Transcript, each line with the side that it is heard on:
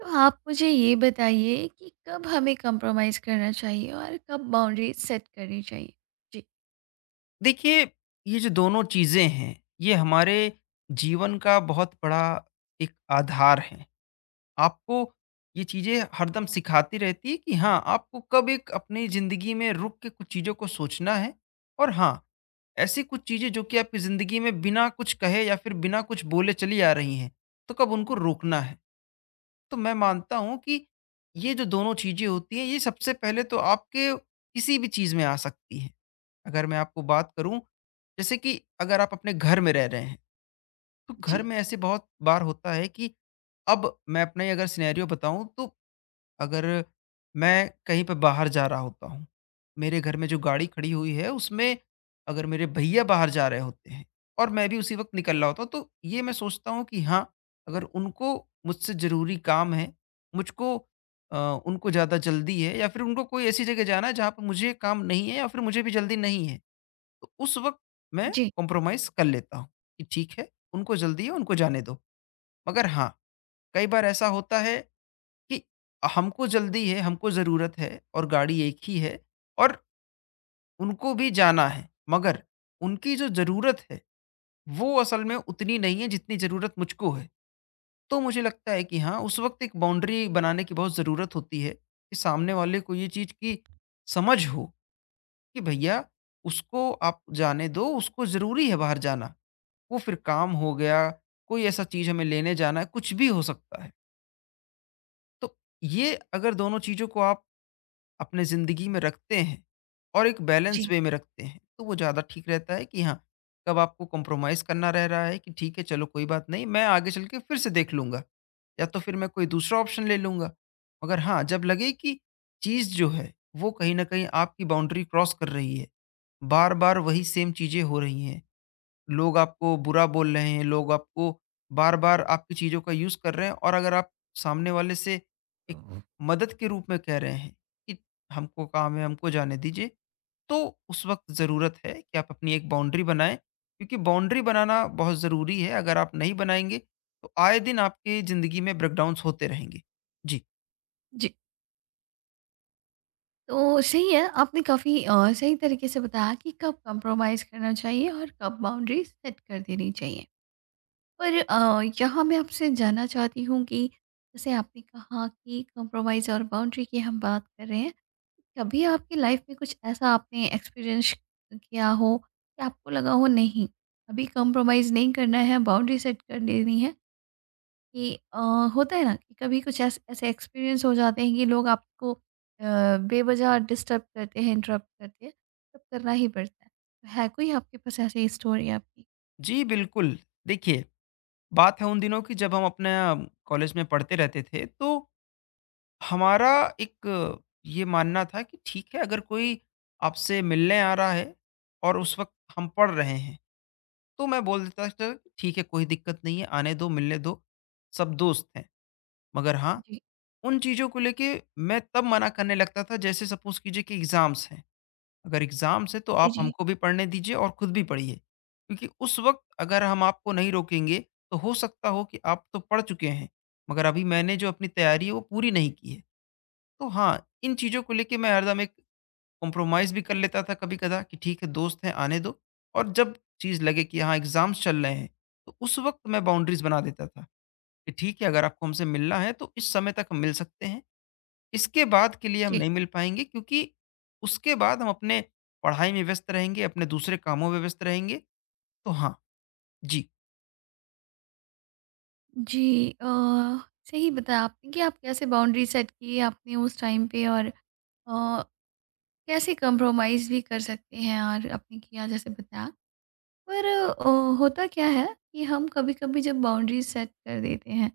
right: तो आप मुझे ये बताइए कि कब हमें कॉम्प्रोमाइज़ करना चाहिए और कब बाउंड्री सेट करनी चाहिए? जी।
left: देखिए, ये जो दोनों चीज़ें हैं, ये हमारे जीवन का बहुत बड़ा एक आधार है। आपको ये चीज़ें हरदम सिखाती रहती है कि हाँ, आपको कब एक अपनी ज़िंदगी में रुक के कुछ चीज़ों को सोचना है और हाँ, ऐसी कुछ चीज़ें जो कि आपकी ज़िंदगी में बिना कुछ कहे या फिर बिना कुछ बोले चली आ रही हैं, तो कब उनको रोकना है। तो मैं मानता हूँ कि ये जो दोनों चीज़ें होती हैं, ये सबसे पहले तो आपके किसी भी चीज़ में आ सकती हैं। अगर मैं आपको बात करूं, जैसे कि अगर आप अपने घर में रह रहे हैं, तो घर
right: जी।
left: में ऐसे बहुत बार होता है कि अब मैं अपना ही अगर सिनेरियो बताऊं, तो अगर मैं कहीं पर बाहर जा रहा होता हूं, मेरे घर में जो गाड़ी खड़ी हुई है उसमें, अगर मेरे भैया बाहर जा रहे होते हैं और मैं भी उसी वक्त निकल रहा होता हूँ, तो ये मैं सोचता हूँ कि हाँ, अगर उनको मुझसे ज़रूरी काम है, मुझको अ, उनको ज़्यादा जल्दी है या फिर उनको कोई ऐसी जगह जाना है जहाँ पर मुझे काम नहीं है या फिर मुझे भी जल्दी नहीं है, तो उस वक़्त मैं
right: जी।
left: कॉम्प्रोमाइज़ कर लेता हूँ कि ठीक है, उनको जल्दी है, उनको जाने दो। मगर हाँ, कई बार ऐसा होता है कि हमको जल्दी है, हमको ज़रूरत है और गाड़ी एक ही है और उनको भी जाना है। मगर उनकी जो ज़रूरत है, वो असल में उतनी नहीं है जितनी ज़रूरत मुझको है। तो मुझे लगता है कि हाँ, उस वक़्त एक बाउंड्री बनाने की बहुत ज़रूरत होती है कि सामने वाले को ये चीज़ की समझ हो कि भैया उसको आप जाने दो, उसको ज़रूरी है बाहर जाना। वो फिर काम हो गया, कोई ऐसा चीज़ हमें लेने जाना है, कुछ भी हो सकता है। तो ये अगर दोनों चीज़ों को आप अपने ज़िंदगी में रखते हैं और एक बैलेंस
right: जी।
left: वे में रखते हैं, तो वो ज़्यादा ठीक रहता है कि हाँ, कब आपको कॉम्प्रोमाइज़ करना रह रहा है कि ठीक है, चलो कोई बात नहीं, मैं आगे चल के फिर से देख लूँगा या तो फिर मैं कोई दूसरा ऑप्शन ले लूँगा। मगर हाँ, जब लगे कि चीज़ जो है, वो कहीं न कहीं आपकी बाउंड्री क्रॉस कर रही है, बार-बार वही सेम चीज़ें हो रही हैं। लोग आपको बुरा बोल रहे हैं, लोग आपको बार-बार आपकी चीज़ों का यूज़ कर रहे हैं और अगर आप सामने वाले से एक मदद के रूप में कह रहे हैं कि हमको काम है, हमको जाने दीजिए, तो उस वक़्त ज़रूरत है कि आप अपनी एक बाउंड्री बनाएँ, क्योंकि बाउंड्री बनाना बहुत ज़रूरी है। अगर आप नहीं बनाएँगे, तो आए दिन आपकी ज़िंदगी में ब्रेकडाउन्स होते रहेंगे। जी।
right: जी। तो सही है, आपने काफ़ी सही तरीके से बताया कि कब कॉम्प्रोमाइज़ करना चाहिए और कब बाउंड्री सेट कर देनी चाहिए। पर यहाँ मैं आपसे जानना चाहती हूँ कि जैसे आपने कहा कि कॉम्प्रोमाइज़ और बाउंड्री की हम बात कर रहे हैं। कभी आपकी लाइफ में कुछ ऐसा आपने एक्सपीरियंस किया हो कि आपको लगा हो नहीं, अभी कॉम्प्रोमाइज़ नहीं करना है, बाउंड्री सेट कर देनी है कि होता है ना कि कभी कुछ ऐसे ऐसे एक्सपीरियंस हो जाते हैं कि लोग आपको बेवज़ह डिस्टर्ब करते हैं, इंटरप्ट करते हैं, तब करना ही पड़ता है। तो है कोई आपके पास ऐसी स्टोरी आपकी?
left: जी, बिल्कुल। देखिए, बात है उन दिनों की जब हम अपने कॉलेज में पढ़ते रहते थे, तो हमारा एक ये मानना था कि ठीक है, अगर कोई आपसे मिलने आ रहा है और उस वक्त हम पढ़ रहे हैं, तो मैं बोल देता था कि ठीक है, कोई दिक्कत नहीं है, आने दो, मिलने दो, सब दोस्त हैं। मगर हाँ,
right: जी।
left: उन चीज़ों को लेके मैं तब मना करने लगता था। जैसे सपोज कीजिए कि एग्ज़ाम्स हैं, अगर एग्ज़ाम्स हैं तो
right: जी,
left: आप
right: जी।
left: हमको भी पढ़ने दीजिए और खुद भी पढ़िए, क्योंकि उस वक्त अगर हम आपको नहीं रोकेंगे, तो हो सकता हो कि आप तो पढ़ चुके हैं, मगर अभी मैंने जो अपनी तैयारी है वो पूरी नहीं की है। तो हाँ, इन चीज़ों को लेके मैं हरदम एक कॉम्प्रोमाइज़ भी कर लेता था कभी-कदा, कि ठीक है दोस्त हैं, आने दो। और जब चीज़ लगे कि हाँ, एग्ज़ाम्स चल रहे हैं, तो उस वक़्त मैं बाउंड्रीज़ बना देता था कि ठीक है, अगर आपको हमसे मिलना है तो इस समय तक हम मिल सकते हैं, इसके बाद के लिए हम
right: जी।
left: नहीं मिल पाएँगे, क्योंकि उसके बाद हम अपने पढ़ाई में व्यस्त रहेंगे, अपने दूसरे कामों में व्यस्त रहेंगे। तो हाँ, जी।
right: जी सही बताया आपने कि आप कैसे बाउंड्री सेट की आपने उस टाइम पे और अ, कैसे कंप्रोमाइज़ भी कर सकते हैं और आपने किया जैसे बताया। पर होता क्या है कि हम कभी-कभी जब बाउंड्री सेट कर देते हैं,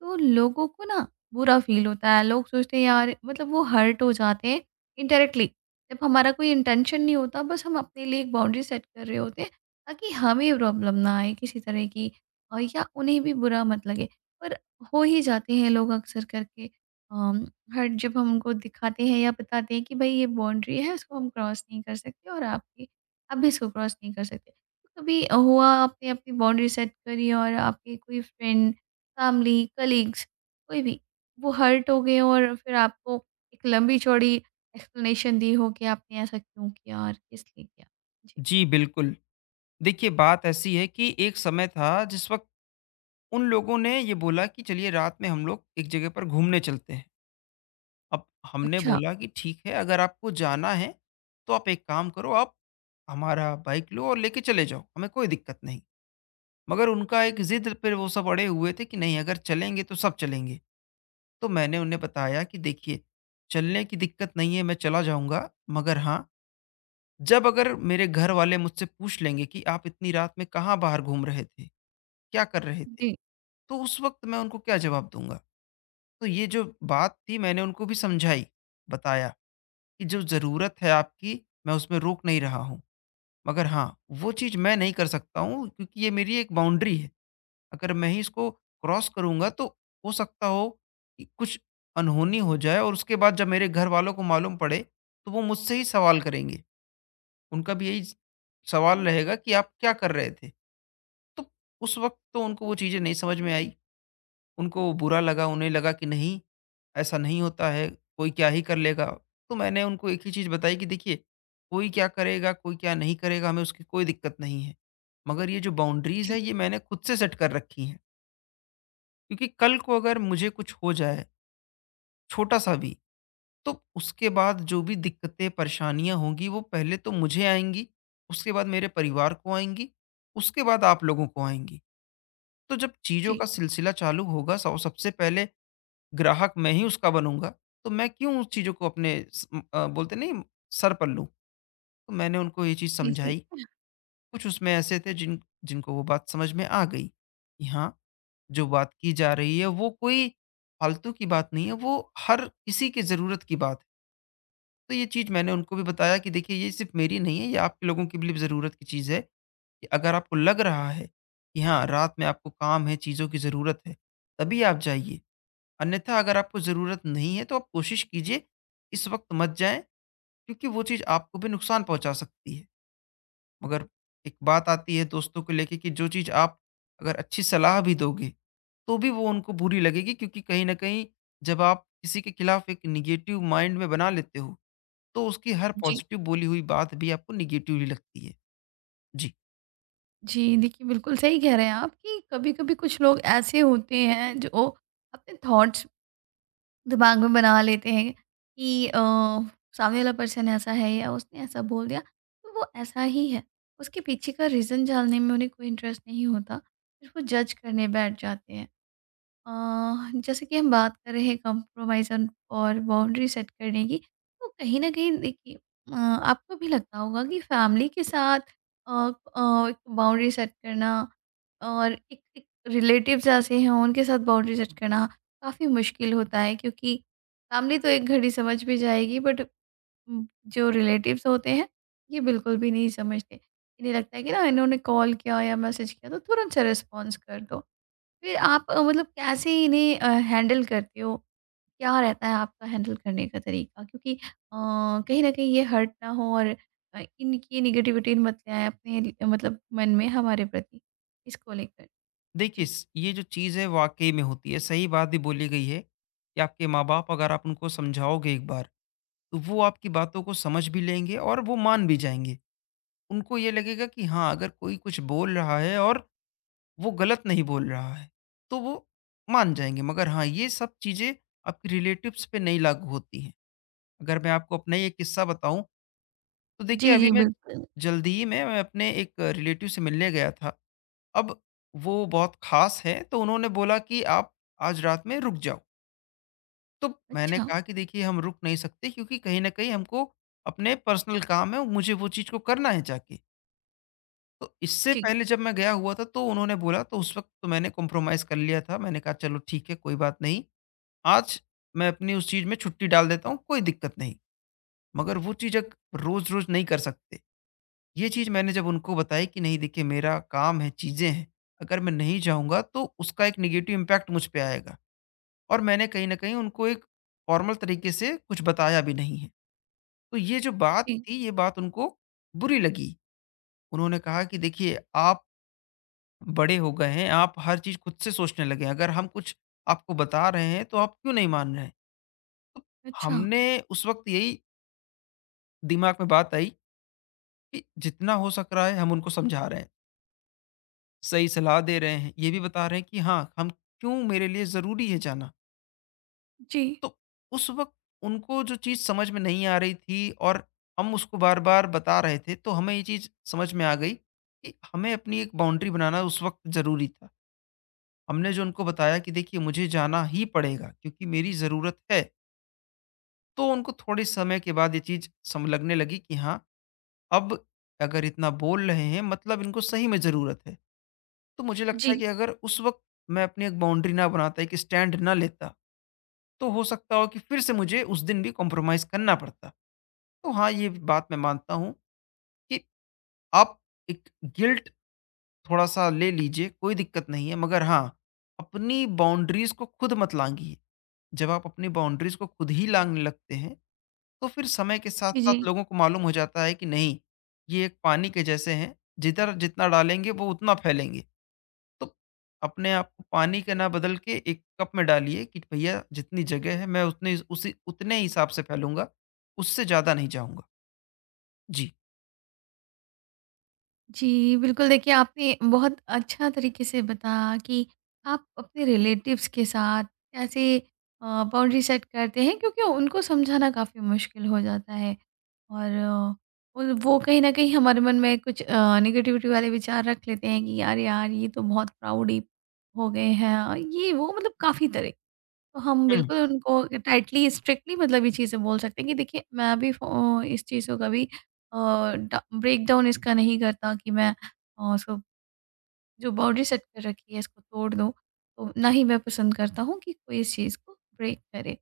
right: तो लोगों को ना बुरा फ़ील होता है। लोग सोचते हैं यार मतलब वो हर्ट हो जाते हैं इनडायरेक्टली। जब हमारा कोई इंटेंशन नहीं होता, बस हम अपने लिए एक बाउंड्री सेट कर रहे होते हैं ताकि हमें प्रॉब्लम ना आए किसी तरह की और या उन्हें भी बुरा मत लगे। पर हो ही जाते हैं लोग अक्सर करके अम, हर्ट। जब हम उनको दिखाते हैं या बताते हैं कि भई ये बाउंड्री है, इसको हम क्रॉस नहीं कर सकते और आपकी आप भी इसको क्रॉस नहीं कर सकते। कभी हुआ आपने अपनी बाउंड्री सेट करी और आपके कोई फ्रेंड, फैमिली, कलीग्स, कोई भी वो हर्ट हो गए और फिर आपको एक लंबी चौड़ी एक्सप्लेनेशन दी हो कि आपने ऐसा क्यों किया और किस लिए किया? जी।
left: जी, बिल्कुल। देखिए, बात ऐसी है कि एक समय था जिस वक़्त उन लोगों ने ये बोला कि चलिए रात में हम लोग एक जगह पर घूमने चलते हैं। अब हमने
right: अच्छा।
left: बोला कि ठीक है, अगर आपको जाना है तो आप एक काम करो, आप हमारा बाइक लो और लेके चले जाओ, हमें कोई दिक्कत नहीं। मगर उनका एक जिद पे वो सब अड़े हुए थे कि नहीं, अगर चलेंगे तो सब चलेंगे। तो मैंने उन्हें बताया कि देखिए, चलने की दिक्कत नहीं है, मैं चला जाऊंगा। मगर हाँ, जब अगर मेरे घर वाले मुझसे पूछ लेंगे कि आप इतनी रात में कहाँ बाहर घूम रहे थे, क्या कर रहे थे,
right: जी।
left: तो उस वक्त मैं उनको क्या जवाब दूंगा? तो ये जो बात थी, मैंने उनको भी समझाई, बताया कि जो ज़रूरत है आपकी, मैं उसमें रोक नहीं रहा हूँ। मगर हाँ, वो चीज़ मैं नहीं कर सकता हूँ क्योंकि ये मेरी एक बाउंड्री है। अगर मैं ही इसको क्रॉस करूँगा, तो हो सकता हो कि कुछ अनहोनी हो जाए और उसके बाद जब मेरे घर वालों को मालूम पड़े, तो वो मुझसे ही सवाल करेंगे। उनका भी यही स सवाल रहेगा कि आप क्या कर रहे थे? तो उस वक़्त तो उनको वो चीज़ें नहीं समझ में आई। उनको बुरा लगा, उन्हें लगा कि नहीं, ऐसा नहीं होता है, कोई क्या ही कर लेगा। तो मैंने उनको एक ही चीज़ बताई कि देखिए, कोई क्या करेगा, कोई क्या नहीं करेगा, हमें उसकी कोई दिक्कत नहीं है। मगर ये जो बाउंड्रीज़ है,
right: जी।
left: ये मैंने खुद से सेट कर रखी हैं, क्योंकि कल को अगर मुझे कुछ हो जाए, छोटा-सा भी, तो उसके बाद जो भी दिक्कतें, परेशानियाँ होंगी, वो पहले तो मुझे आएँगी, उसके बाद मेरे परिवार को आएँगी, उसके बाद आप लोगों को आएँगी। तो जब चीज़ों
right: जी।
left: का सिलसिला चालू होगा, सौ सबसे पहले ग्राहक मैं ही उसका बनूँगा, तो मैं क्यों उस चीज़ों को अपने बोलते नहीं, सर पर लूँ? तो मैंने उनको ये चीज़
right: जी। जी।
left: समझाई। कुछ उसमें ऐसे थे जिनको वो बात समझ में आ गई कि हाँ, जो बात की जा रही है वो कोई फालतू की बात नहीं है, वो हर किसी की ज़रूरत की बात है। तो ये चीज़ मैंने उनको भी बताया कि देखिए, ये सिर्फ़ मेरी नहीं है, ये आप लोगों की भी ज़रूरत की चीज़ है, कि अगर आपको लग रहा है कि हाँ, रात में आपको काम है, चीज़ों की ज़रूरत है, तभी आप जाइए। अन्यथा अगर आपको ज़रूरत नहीं है तो आप कोशिश कीजिए, इस वक्त मत जाएँ, क्योंकि वो चीज़ आपको भी नुकसान पहुँचा सकती है। मगर एक बात आती है दोस्तों को लेके कि जो चीज़ आप अगर अच्छी सलाह भी दोगे, तो भी वो उनको बुरी लगेगी, क्योंकि कहीं न कहीं जब आप किसी के खिलाफ एक नेगेटिव माइंड में बना लेते हो, तो उसकी हर
right: जी।
left: पॉज़िटिव बोली हुई बात भी आपको नेगेटिवली लगती है। जी।
right: जी। देखिए बिल्कुल सही कह रहे हैं आप कि कभी कभी कुछ लोग ऐसे होते हैं जो अपने थॉट्स दिमाग में बना लेते हैं कि सामने वाला पर्सन ऐसा है या उसने ऐसा बोल दिया तो वो ऐसा ही है। उसके पीछे का रीज़न जानने में उन्हें कोई इंटरेस्ट नहीं होता। सिर्फ़ वो जज करने बैठ जाते हैं। जैसे कि हम बात कर रहे हैं कंप्रोमाइज़ और बाउंड्री सेट करने की, तो कहीं न कहीं देखिए आपको भी लगता होगा कि फैमिली के साथ एक बाउंड्री सेट करना और एक एक रिलेटिव्स ऐसे हैं, उनके साथ बाउंड्री सेट करना काफ़ी मुश्किल होता है क्योंकि फैमिली तो एक घड़ी समझ भी जाएगी, बट जो रिलेटिव्स होते हैं, ये बिल्कुल भी नहीं समझते। इन्हें लगता है कि ना इन्होंने कॉल किया या मैसेज किया तो तुरंत से रिस्पॉन्स कर दो। फिर आप मतलब कैसे इन्हें हैंडल करते हो? क्या रहता है आपका हैंडल करने का तरीका? क्योंकि कहीं न कहीं ये हर्ट ना हो और इनकी नेगेटिविटी मत ले आएँ अपने ल मतलब मन में हमारे प्रति, इसको लेकर।
left: देखिए,
right: जी।
left: स ये जो चीज़ है वाक़ई में होती है। सही बात भी बोली गई है कि आपके माँ-बाप, अगर आप उनको समझाओगे एक बार, तो वो आपकी बातों को समझ भी लेंगे और वो मान भी जाएँगे। उनको ये लगेगा कि हाँ, अगर कोई कुछ बोल रहा है और वो गलत नहीं बोल रहा है, तो वो मान जाएँगे। मगर हाँ, ये सब चीज़ें आपके रिलेटिव्स पे नहीं लागू होती हैं। अगर मैं आपको अपना ही एक किस्सा बताऊँ, तो देखिए,
right: जी, जी,
left: अभी मैं
right: बिल्कुल।
left: जल्दी ही में मैं अपने एक रिलेटिव से मिलने गया था। अब वो बहुत ख़ास हैं, तो उन्होंने बोला कि आप आज रात में रुक जाओ। तो मैंने
right: अच्छा।
left: कहा कि देखिए, हम रुक नहीं सकते क्योंकि कहीं न कहीं हमको अपने पर्सनल काम है, मुझे वो चीज़ को करना है जाके। तो इससे
right: जी,
left: पहले जब मैं गया हुआ था तो उन्होंने बोला, तो उस वक़्त तो मैंने कॉम्प्रोमाइज़ कर लिया था। मैंने कहा चलो ठीक है, कोई बात नहीं। आज मैं अपनी उस चीज़ में छुट्टी डाल देता हूँ, कोई दिक्कत नहीं। मगर वो चीज़ अग रोज़-रोज़ नहीं कर सकते। ये चीज़ मैंने जब उनको बताई कि नहीं देखिए, मेरा काम है, चीज़ें हैं। अगर मैं नहीं जाऊँगा तो उसका एक नेगेटिव इम्पैक्ट मुझ पे आएगा। और मैंने कहीं न कहीं उनको एक फॉर्मल तरीके से कुछ बताया भी नहीं है। तो ये जो बात
right: जी।
left: थी, ये बात उनको बुरी लगी। उन्होंने कहा कि देखिए, आप बड़े हो गए हैं, आप हर चीज़ खुद से सोचने लगे हैं, अगर हम कुछ आपको बता रहे हैं, तो आप क्यों नहीं मान रहे हैं? तो
right: अच्छा।
left: हमने उस वक़्त यही दिमाग में बात आई कि जितना हो सक रहा है हम उनको समझा रहे हैं, सही सलाह दे रहे हैं, ये भी बता रहे हैं कि हाँ, हम क्यों मेरे लिए ज़रूरी है जाना।
right: जी।
left: तो उस वक़्त उनको जो चीज़ समझ में नहीं आ रही थी और हम उसको बार-बार बता रहे थे, तो हमें ये चीज़ समझ में आ गई कि हमें अपनी एक बाउंड्री बनाना उस वक़्त ज़रूरी था। हमने जो उनको बताया कि देखिए, मुझे जाना ही पड़ेगा क्योंकि मेरी ज़रूरत है, तो उनको थोड़े समय के बाद ये चीज़ सम लगने लगी कि हाँ, अब अगर इतना बोल रहे हैं मतलब इनको सही में ज़रूरत है। तो मुझे लगता है
right: जी।
left: कि अगर उस वक़्त मैं अपनी एक बाउंड्री ना बनाता, एक स्टैंड ना लेता, तो हो सकता हो कि फिर से मुझे उस दिन भी कॉम्प्रोमाइज़ करना पड़ता। तो हाँ, ये बात मैं मानता हूँ कि आप एक गिल्ट थोड़ा-सा ले लीजिए, कोई दिक्कत नहीं है। मगर हाँ, अपनी बाउंड्रीज़ को खुद मत लाँघिए। जब आप अपनी बाउंड्रीज़ को खुद ही लाँघने लगते हैं, तो फिर समय के
right: जी,
left: साथ-साथ
right: जी।
left: लोगों को मालूम हो जाता है कि नहीं, ये एक पानी के जैसे हैं, जिधर जितना डालेंगे वो उतना फैलेंगे। तो अपने आप को पानी का ना बदल के एक कप में डालिए कि भैया, जितनी जगह है मैं उतनी उसी उतने हिसाब से फैलूँगा, उससे ज़्यादा नहीं जाऊँगा। जी।
right: जी, बिल्कुल, देखिए आपने बहुत अच्छा तरीके से बताया कि आप अपने रिलेटिव्स के साथ कैसे बाउंड्री सेट करते हैं क्योंकि उनको समझाना काफ़ी मुश्किल हो जाता है। और उल वो कहीं न कहीं हमारे मन में कुछ नेगेटिविटी वाले विचार रख लेते हैं कि यार यार ये तो बहुत प्राउड ही हो गए हैं, ये वो मतलब काफ़ी तरह। तो हम
left: हुँ।
right: बिल्कुल उनको टाइटली स्ट्रिक्टली मतलब ये चीज़ें बोल सकते हैं कि देखिए मैं भी फ़ो इस चीज़ों का भी अ, ब्रेक डाउन इसका नहीं करता कि मैं उसको जो बाउंड्री सेट कर रखी है इसको तोड़ दूँ। तो ना ही मैं पसंद करता हूँ कि कोई इस चीज़ को ब्रेक करे।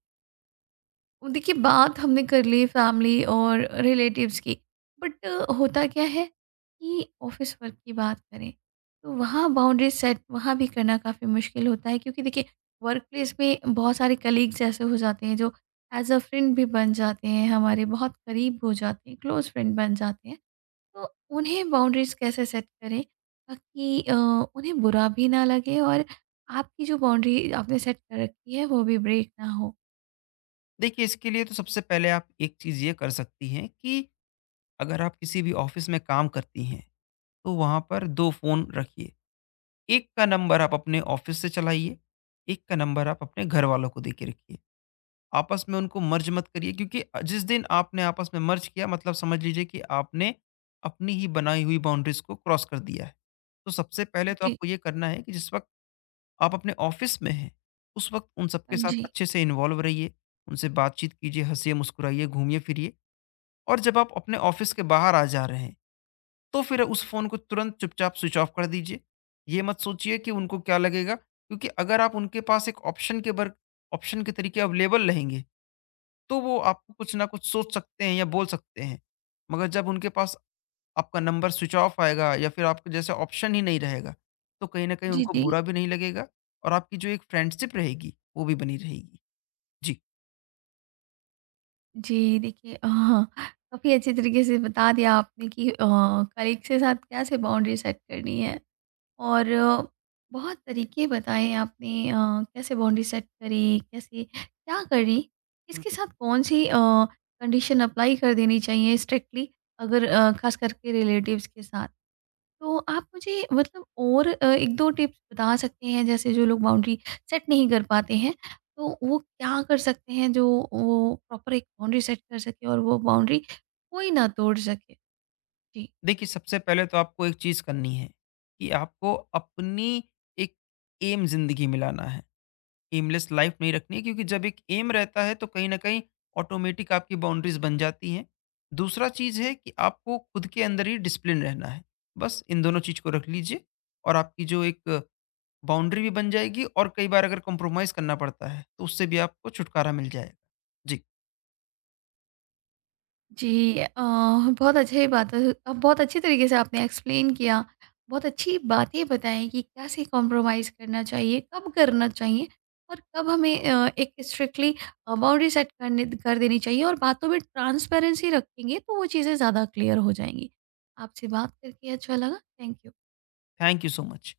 right: देखिए, बात हमने कर ली फैमिली और रिलेटिव्स की, बट होता क्या है कि ऑफिस वर्क की बात करें तो वहाँ बाउंड्री सेट, वहाँ भी करना काफ़ी मुश्किल होता है क्योंकि देखिए वर्क प्लेस में बहुत सारे कलीग्स ऐसे हो जाते हैं जो एज अ फ्रेंड भी बन जाते हैं, हमारे बहुत करीब हो जाते हैं, क्लोज फ्रेंड बन जाते हैं। तो उन्हें बाउंड्रीज कैसे सेट करें ताकि उन्हें बुरा भी ना लगे और आपकी जो बाउंड्री आपने सेट कर रखी है वो भी ब्रेक ना हो?
left: देखिए, इसके लिए तो सबसे पहले आप एक चीज़ ये कर सकती हैं कि अगर आप किसी भी ऑफिस में काम करती हैं, तो वहाँ पर 2 फ़ोन रखिए। एक का नंबर आप अपने ऑफिस से चलाइए, एक का नंबर आप अपने घरवालों को देके रखिए। आपस में उनको मर्ज मत करिए, क्योंकि जिस दिन आपने आपस में मर्ज किया, मतलब समझ लीजिए कि आपने अपनी ही बनाई हुई बाउंड्रीज़ को क्रॉस कर दिया है। तो सबसे पहले तो
right: जी।
left: आपको ये करना है कि जिस वक़्त आप अपने ऑफिस में हैं, उस वक़्त उन
right: हाँ
left: सबके साथ
right: जी।
left: अच्छे से इन्वॉल्व रहिए, उनसे बातचीत कीजिए, हँसिए-मुस्कुराइए, घूमिए-फिरिए, और जब आप अपने ऑफिस के बाहर आ जा रहे हैं, तो फिर उस फ़ोन को तुरंत चुपचाप स्विच ऑफ कर दीजिए। ये मत सोचिए कि उनको क्या लगेगा, क्योंकि अगर आप उनके पास एक ऑप्शन के तरीके अवेलेबल रहेंगे, तो वो आपको कुछ ना कुछ सोच सकते हैं या बोल सकते हैं। मगर जब उनके पास आपका नंबर स्विच ऑफ आएगा या फिर आपके जैसे ऑप्शन ही नहीं रहेगा, तो कहीं न कहीं
right: जी,
left: उनको
right: जी।
left: बुरा भी नहीं लगेगा और आपकी जो एक फ्रेंडशिप रहेगी, वो भी बनी रहेगी। जी।
right: जी, देखिए हाँ, काफ़ी अच्छे तरीके से बता दिया आपने कि कलीग के साथ कैसे बाउंड्री सेट करनी है और बहुत तरीके बताए आपने कैसे बाउंड्री सेट करी, कैसे क्या करी, किसके साथ कौन-सी कंडीशन अप्लाई कर देनी चाहिए स्ट्रिक्टली, अगर ख़ास करके रिलेटिव्स के साथ। तो आप मुझे मतलब और 1-2 टिप्स बता सकते हैं जैसे जो लोग बाउंड्री सेट नहीं कर पाते हैं, तो वो क्या कर सकते हैं जो वो प्रॉपर एक बाउंड्री सेट कर सके और वो बाउंड्री कोई ना तोड़ सके? जी।
left: देखिए, सबसे पहले तो आपको एक चीज़ करनी है कि आपको अपनी एक एम ज़िंदगी में लाना है। एमलेस लाइफ़ नहीं रखनी है, क्योंकि जब एक एम रहता है तो कहीं न कहीं ऑटोमैटिक आपकी बाउंड्रीज़ बन जाती हैं। दूसरा चीज़ है कि आपको खुद के अंदर ही डिसिप्लिन रहना है। बस इन दोनों चीज़ को रख लीजिए और आपकी जो एक बाउंड्री भी बन जाएगी और कई बार अगर कॉम्प्रोमाइज़ करना पड़ता है, तो उससे भी आपको छुटकारा मिल जाएगा। जी,
right: जी बहुत अच्छी बात है। बहुत अच्छी तरीके से आपने एक्सप्लेन किया। बहुत अच्छी बातें बताई कि कैसे कॉम्प्रोमाइज़ करना चाहिए, कब करना चाहिए और कब हमें एक स्ट्रिक्टली बाउंड्री सेट करने कर देनी चाहिए और बातों में ट्रांसपेरेंसी रखेंगे तो वो चीज़ें ज़्यादा क्लियर हो जाएँगी। आपसे बात करके अच्छा लगा। Thank you.
left: Thank you so much.